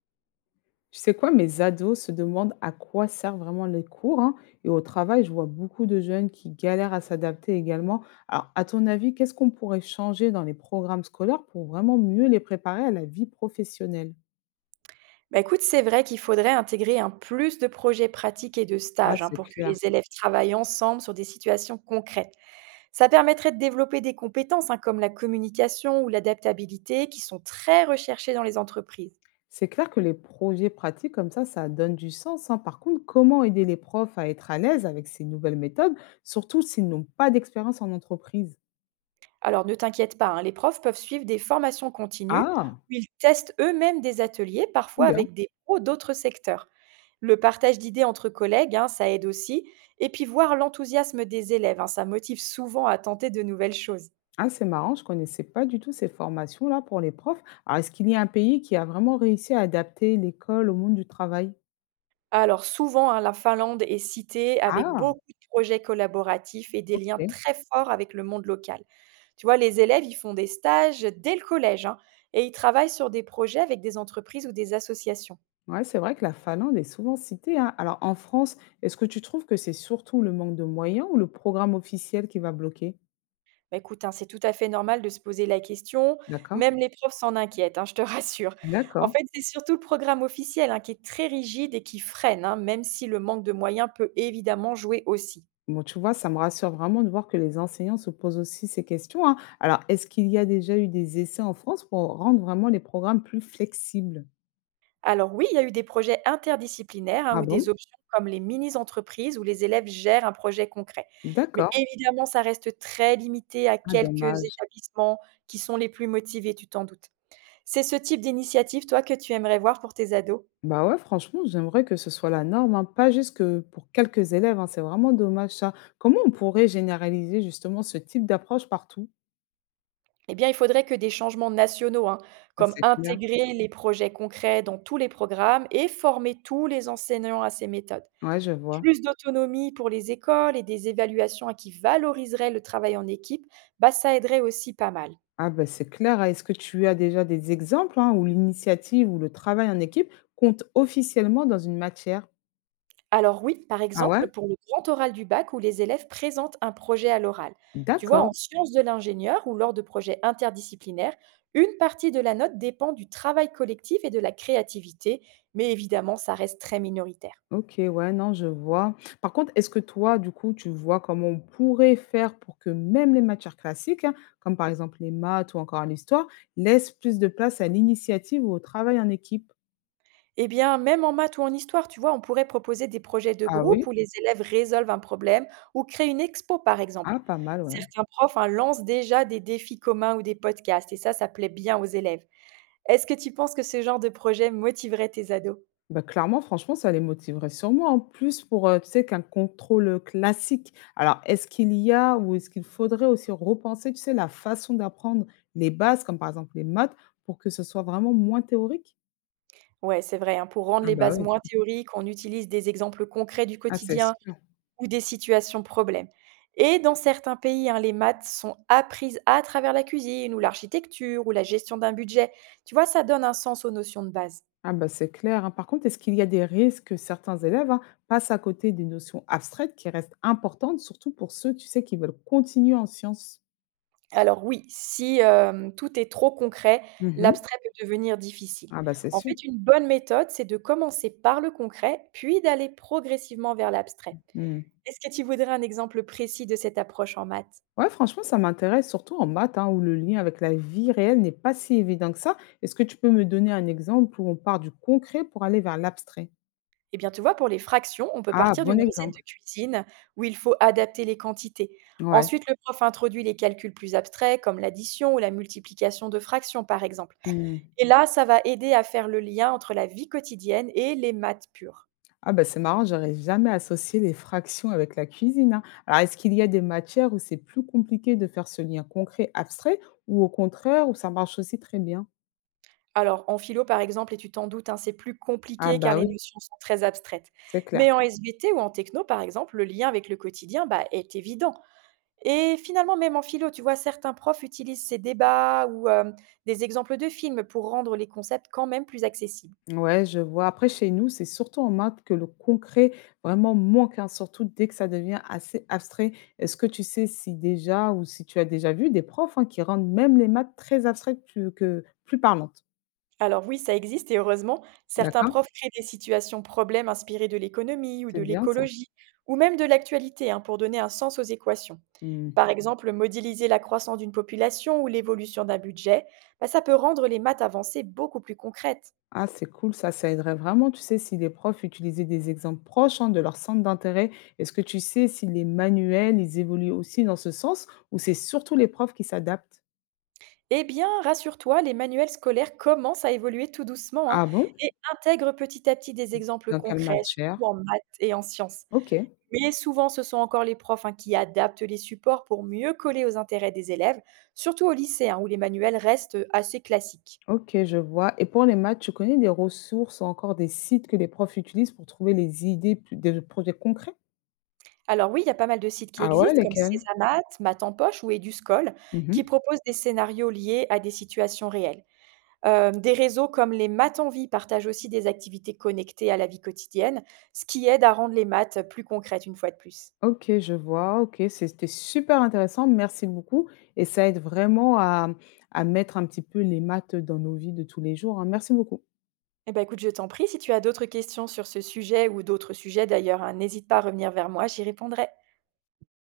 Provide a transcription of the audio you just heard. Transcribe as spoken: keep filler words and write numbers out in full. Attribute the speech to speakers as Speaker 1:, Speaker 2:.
Speaker 1: Tu sais quoi, mes ados se demandent à quoi servent vraiment les cours, hein. Et au travail, je vois beaucoup de jeunes qui galèrent à s'adapter également. Alors, à ton avis, qu'est-ce qu'on pourrait changer dans les programmes scolaires pour vraiment mieux les préparer à la vie professionnelle?
Speaker 2: Bah, écoute, c'est vrai qu'il faudrait intégrer un plus de projets pratiques et de
Speaker 1: Ah,
Speaker 2: stages, hein,
Speaker 1: c'est
Speaker 2: pour que
Speaker 1: clair.
Speaker 2: les élèves travaillent ensemble sur des situations concrètes. Ça permettrait de développer des compétences, hein, comme la communication ou l'adaptabilité qui sont très recherchées dans les entreprises.
Speaker 1: C'est clair que les projets pratiques comme ça, ça donne du sens, hein. Par contre, comment aider les profs à être à l'aise avec ces nouvelles méthodes, surtout s'ils n'ont pas d'expérience en entreprise?
Speaker 2: Alors ne t'inquiète pas, hein, les profs peuvent suivre des formations continues
Speaker 1: Ah,
Speaker 2: où ils testent eux-mêmes des ateliers, parfois
Speaker 1: bien.
Speaker 2: avec des pros d'autres secteurs. Le partage d'idées entre collègues, hein, ça aide aussi. Et puis voir l'enthousiasme des élèves, hein, ça motive souvent à tenter de nouvelles choses.
Speaker 1: Ah, c'est marrant, je connaissais pas du tout ces formations-là pour les profs. Alors, est-ce qu'il y a un pays qui a vraiment réussi à adapter l'école au monde du travail?
Speaker 2: Alors souvent, hein, la Finlande est citée avec
Speaker 1: Ah,
Speaker 2: beaucoup de projets collaboratifs et des liens
Speaker 1: OK.
Speaker 2: très forts avec le monde local. Tu vois, les élèves, ils font des stages dès le collège, hein, et ils travaillent sur des projets avec des entreprises ou des associations.
Speaker 1: Ouais, c'est vrai que la Finlande est souvent citée, hein. Alors, en France, est-ce que tu trouves que c'est surtout le manque de moyens ou le programme officiel qui va bloquer?
Speaker 2: Bah, écoute, hein, c'est tout à fait normal de se poser la question.
Speaker 1: D'accord?
Speaker 2: Même les profs s'en inquiètent, hein, je te rassure. En
Speaker 1: D'accord.
Speaker 2: fait, c'est surtout le programme officiel, hein, qui est très rigide et qui freine, hein, même si le manque de moyens peut évidemment jouer aussi.
Speaker 1: Bon, tu vois, ça me rassure vraiment de voir que les enseignants se posent aussi ces questions, hein. Alors, est-ce qu'il y a déjà eu des essais en France pour rendre vraiment les programmes plus flexibles?
Speaker 2: Alors oui, il y a eu des projets interdisciplinaires, hein,
Speaker 1: Ah
Speaker 2: ou des
Speaker 1: bon?
Speaker 2: options comme les mini-entreprises où les élèves gèrent un projet concret. Mais
Speaker 1: D'accord.
Speaker 2: évidemment, ça reste très limité à
Speaker 1: Ah,
Speaker 2: quelques
Speaker 1: dommage.
Speaker 2: établissements qui sont les plus motivés, tu t'en doutes. C'est ce type d'initiative, toi, que tu aimerais voir pour tes ados.
Speaker 1: Bah ouais, franchement, j'aimerais que ce soit la norme, hein, pas juste que pour quelques élèves, hein, c'est vraiment dommage ça. Comment on pourrait généraliser justement ce type d'approche partout?
Speaker 2: Eh bien, il faudrait que des changements nationaux, hein,
Speaker 1: Ah,
Speaker 2: comme
Speaker 1: c'est clair.
Speaker 2: intégrer les projets concrets dans tous les programmes et former tous les enseignants à ces méthodes.
Speaker 1: Ouais, je vois.
Speaker 2: Plus d'autonomie pour les écoles et des évaluations, hein, qui valoriseraient le travail en équipe, bah, ça aiderait aussi pas mal.
Speaker 1: Ah ben c'est clair, hein. Est-ce que tu as déjà des exemples, hein, où l'initiative ou le travail en équipe compte officiellement dans une matière?
Speaker 2: Alors oui, par
Speaker 1: Ah
Speaker 2: exemple
Speaker 1: ouais?
Speaker 2: pour le grand oral du bac où les élèves présentent un projet à l'oral. Tu vois, en
Speaker 1: D'accord.
Speaker 2: sciences de l'ingénieur ou lors de projets interdisciplinaires, une partie de la note dépend du travail collectif et de la créativité, mais évidemment, ça reste très minoritaire.
Speaker 1: OK, ouais, non, je vois. Par contre, est-ce que toi, du coup, tu vois comment on pourrait faire pour que même les matières classiques, hein, comme par exemple les maths ou encore l'histoire, laissent plus de place à l'initiative ou au travail en équipe?
Speaker 2: Eh bien, même en maths ou en histoire, tu vois, on pourrait proposer des projets de
Speaker 1: Ah
Speaker 2: groupe
Speaker 1: oui?
Speaker 2: où les élèves résolvent un problème ou créent une expo, par exemple.
Speaker 1: Ah, pas mal, ouais.
Speaker 2: Certains profs, hein, lancent déjà des défis communs ou des podcasts, et ça, ça plaît bien aux élèves. Est-ce que tu penses que ce genre de projet motiverait tes ados?
Speaker 1: Bah, clairement, franchement, ça les motiverait sûrement en plus pour, heu, tu sais, qu'un contrôle, classique. Alors, est-ce qu'il y a ou est-ce qu'il faudrait aussi repenser, tu sais, la façon d'apprendre les bases, comme par exemple les maths, pour que ce soit vraiment moins théorique?
Speaker 2: Ouais, c'est vrai, hein, pour rendre
Speaker 1: Ah
Speaker 2: les
Speaker 1: bah
Speaker 2: bases
Speaker 1: oui,
Speaker 2: moins théoriques, on utilise des exemples concrets du
Speaker 1: ah c'est
Speaker 2: quotidien
Speaker 1: sûr.
Speaker 2: ou des situations problèmes. Et dans certains pays, hein, les maths sont apprises à travers la cuisine ou l'architecture ou la gestion d'un budget. Tu vois, ça donne un sens aux notions de base.
Speaker 1: Ah bah, c'est clair, hein. Par contre, est-ce qu'il y a des risques que certains élèves, hein, passent à côté des notions abstraites qui restent importantes, surtout pour ceux, tu sais, qui veulent continuer en sciences?
Speaker 2: Alors oui, si, hem, tout est trop concret,
Speaker 1: Mhm.
Speaker 2: l'abstrait peut devenir difficile.
Speaker 1: Ah bah, c'est
Speaker 2: En
Speaker 1: sûr.
Speaker 2: fait, une bonne méthode, c'est de commencer par le concret, puis d'aller progressivement vers l'abstrait.
Speaker 1: Hmm.
Speaker 2: Est-ce que tu voudrais un exemple précis de cette approche en maths?
Speaker 1: Ouais, franchement, ça m'intéresse, surtout en maths, hein, où le lien avec la vie réelle n'est pas si évident que ça. Est-ce que tu peux me donner un exemple où on part du concret pour aller vers l'abstrait?
Speaker 2: Eh bien, tu vois, pour les fractions, on peut
Speaker 1: Ah,
Speaker 2: partir
Speaker 1: bon
Speaker 2: d'une recette
Speaker 1: exemple.
Speaker 2: de cuisine où il faut adapter les quantités.
Speaker 1: Ouais.
Speaker 2: Ensuite, le prof introduit les calculs plus abstraits, comme l'addition ou la multiplication de fractions, par exemple. Et là, ça va aider à faire le lien entre la vie quotidienne et les maths pures.
Speaker 1: Ah bah, c'est marrant, j'aurais jamais associé les fractions avec la cuisine, hein. Alors, est-ce qu'il y a des matières où c'est plus compliqué de faire ce lien concret-abstrait ou au contraire, où ça marche aussi très bien?
Speaker 2: Alors, en philo, par exemple, et tu t'en doutes, hein, c'est plus
Speaker 1: Ah
Speaker 2: compliqué car
Speaker 1: bah
Speaker 2: les
Speaker 1: oui,
Speaker 2: notions sont très abstraites.
Speaker 1: c'est clair.
Speaker 2: Mais en S V T ou en techno, par exemple, le lien avec le quotidien, bah, est évident. Et finalement, même en philo, tu vois, certains profs utilisent ces débats ou euh, des exemples de films pour rendre les concepts quand même plus accessibles.
Speaker 1: Ouais, je vois. Après, chez nous, c'est surtout en maths que le concret vraiment manque, hein, surtout dès que ça devient assez abstrait. Est-ce que tu sais si déjà ou si tu as déjà vu des profs, hein, qui rendent même les maths très abstraites plus, que, plus parlantes?
Speaker 2: Alors oui, ça existe et heureusement, certains
Speaker 1: D'accord?
Speaker 2: profs créent des situations problèmes inspirées de l'économie ou
Speaker 1: C'est
Speaker 2: de
Speaker 1: bien ça.
Speaker 2: l'écologie, ou même de l'actualité, hein, pour donner un sens aux équations.
Speaker 1: Mmh.
Speaker 2: Par exemple, modéliser la croissance d'une population ou l'évolution d'un budget, bah, ça peut rendre les maths avancées beaucoup plus concrètes.
Speaker 1: Ah, c'est cool ça, ça aiderait vraiment, tu sais, si les profs utilisaient des exemples proches, hein, de leur centre d'intérêt. Est-ce que tu sais si les manuels, ils évoluent aussi dans ce sens ou c'est surtout les profs qui s'adaptent?
Speaker 2: Eh bien, rassure-toi, les manuels scolaires commencent à évoluer tout doucement, hein,
Speaker 1: Ah bon?
Speaker 2: et intègrent petit à petit des exemples
Speaker 1: Dans quelle
Speaker 2: concrets,
Speaker 1: matière?
Speaker 2: surtout en maths et en sciences.
Speaker 1: Ok,
Speaker 2: Mais souvent, ce sont encore les profs, hein, qui adaptent les supports pour mieux coller aux intérêts des élèves, surtout au lycée, hein, où les manuels restent euh, assez classiques.
Speaker 1: ok, je vois. Et pour les maths, tu connais des ressources ou encore des sites que les profs utilisent pour trouver les idées plus- des projets concrets?
Speaker 2: Alors oui, il y a pas mal de sites qui
Speaker 1: Ah ouais,
Speaker 2: existent comme
Speaker 1: lesquels?
Speaker 2: Césamat, Math en poche ou EduScol, qui
Speaker 1: Mhm.
Speaker 2: proposent des scénarios liés à des situations réelles. Euh, des réseaux comme les Maths en vie partagent aussi des activités connectées à la vie quotidienne, ce qui aide à rendre les maths plus concrètes une fois de plus.
Speaker 1: OK, je vois. OK, c'était super intéressant. Merci beaucoup et ça aide vraiment à à mettre un petit peu les maths dans nos vies de tous les jours, hein. Merci beaucoup.
Speaker 2: Eh ben écoute, je t'en prie, si tu as d'autres questions sur ce sujet ou d'autres sujets d'ailleurs, hein, n'hésite pas à revenir vers moi, j'y répondrai.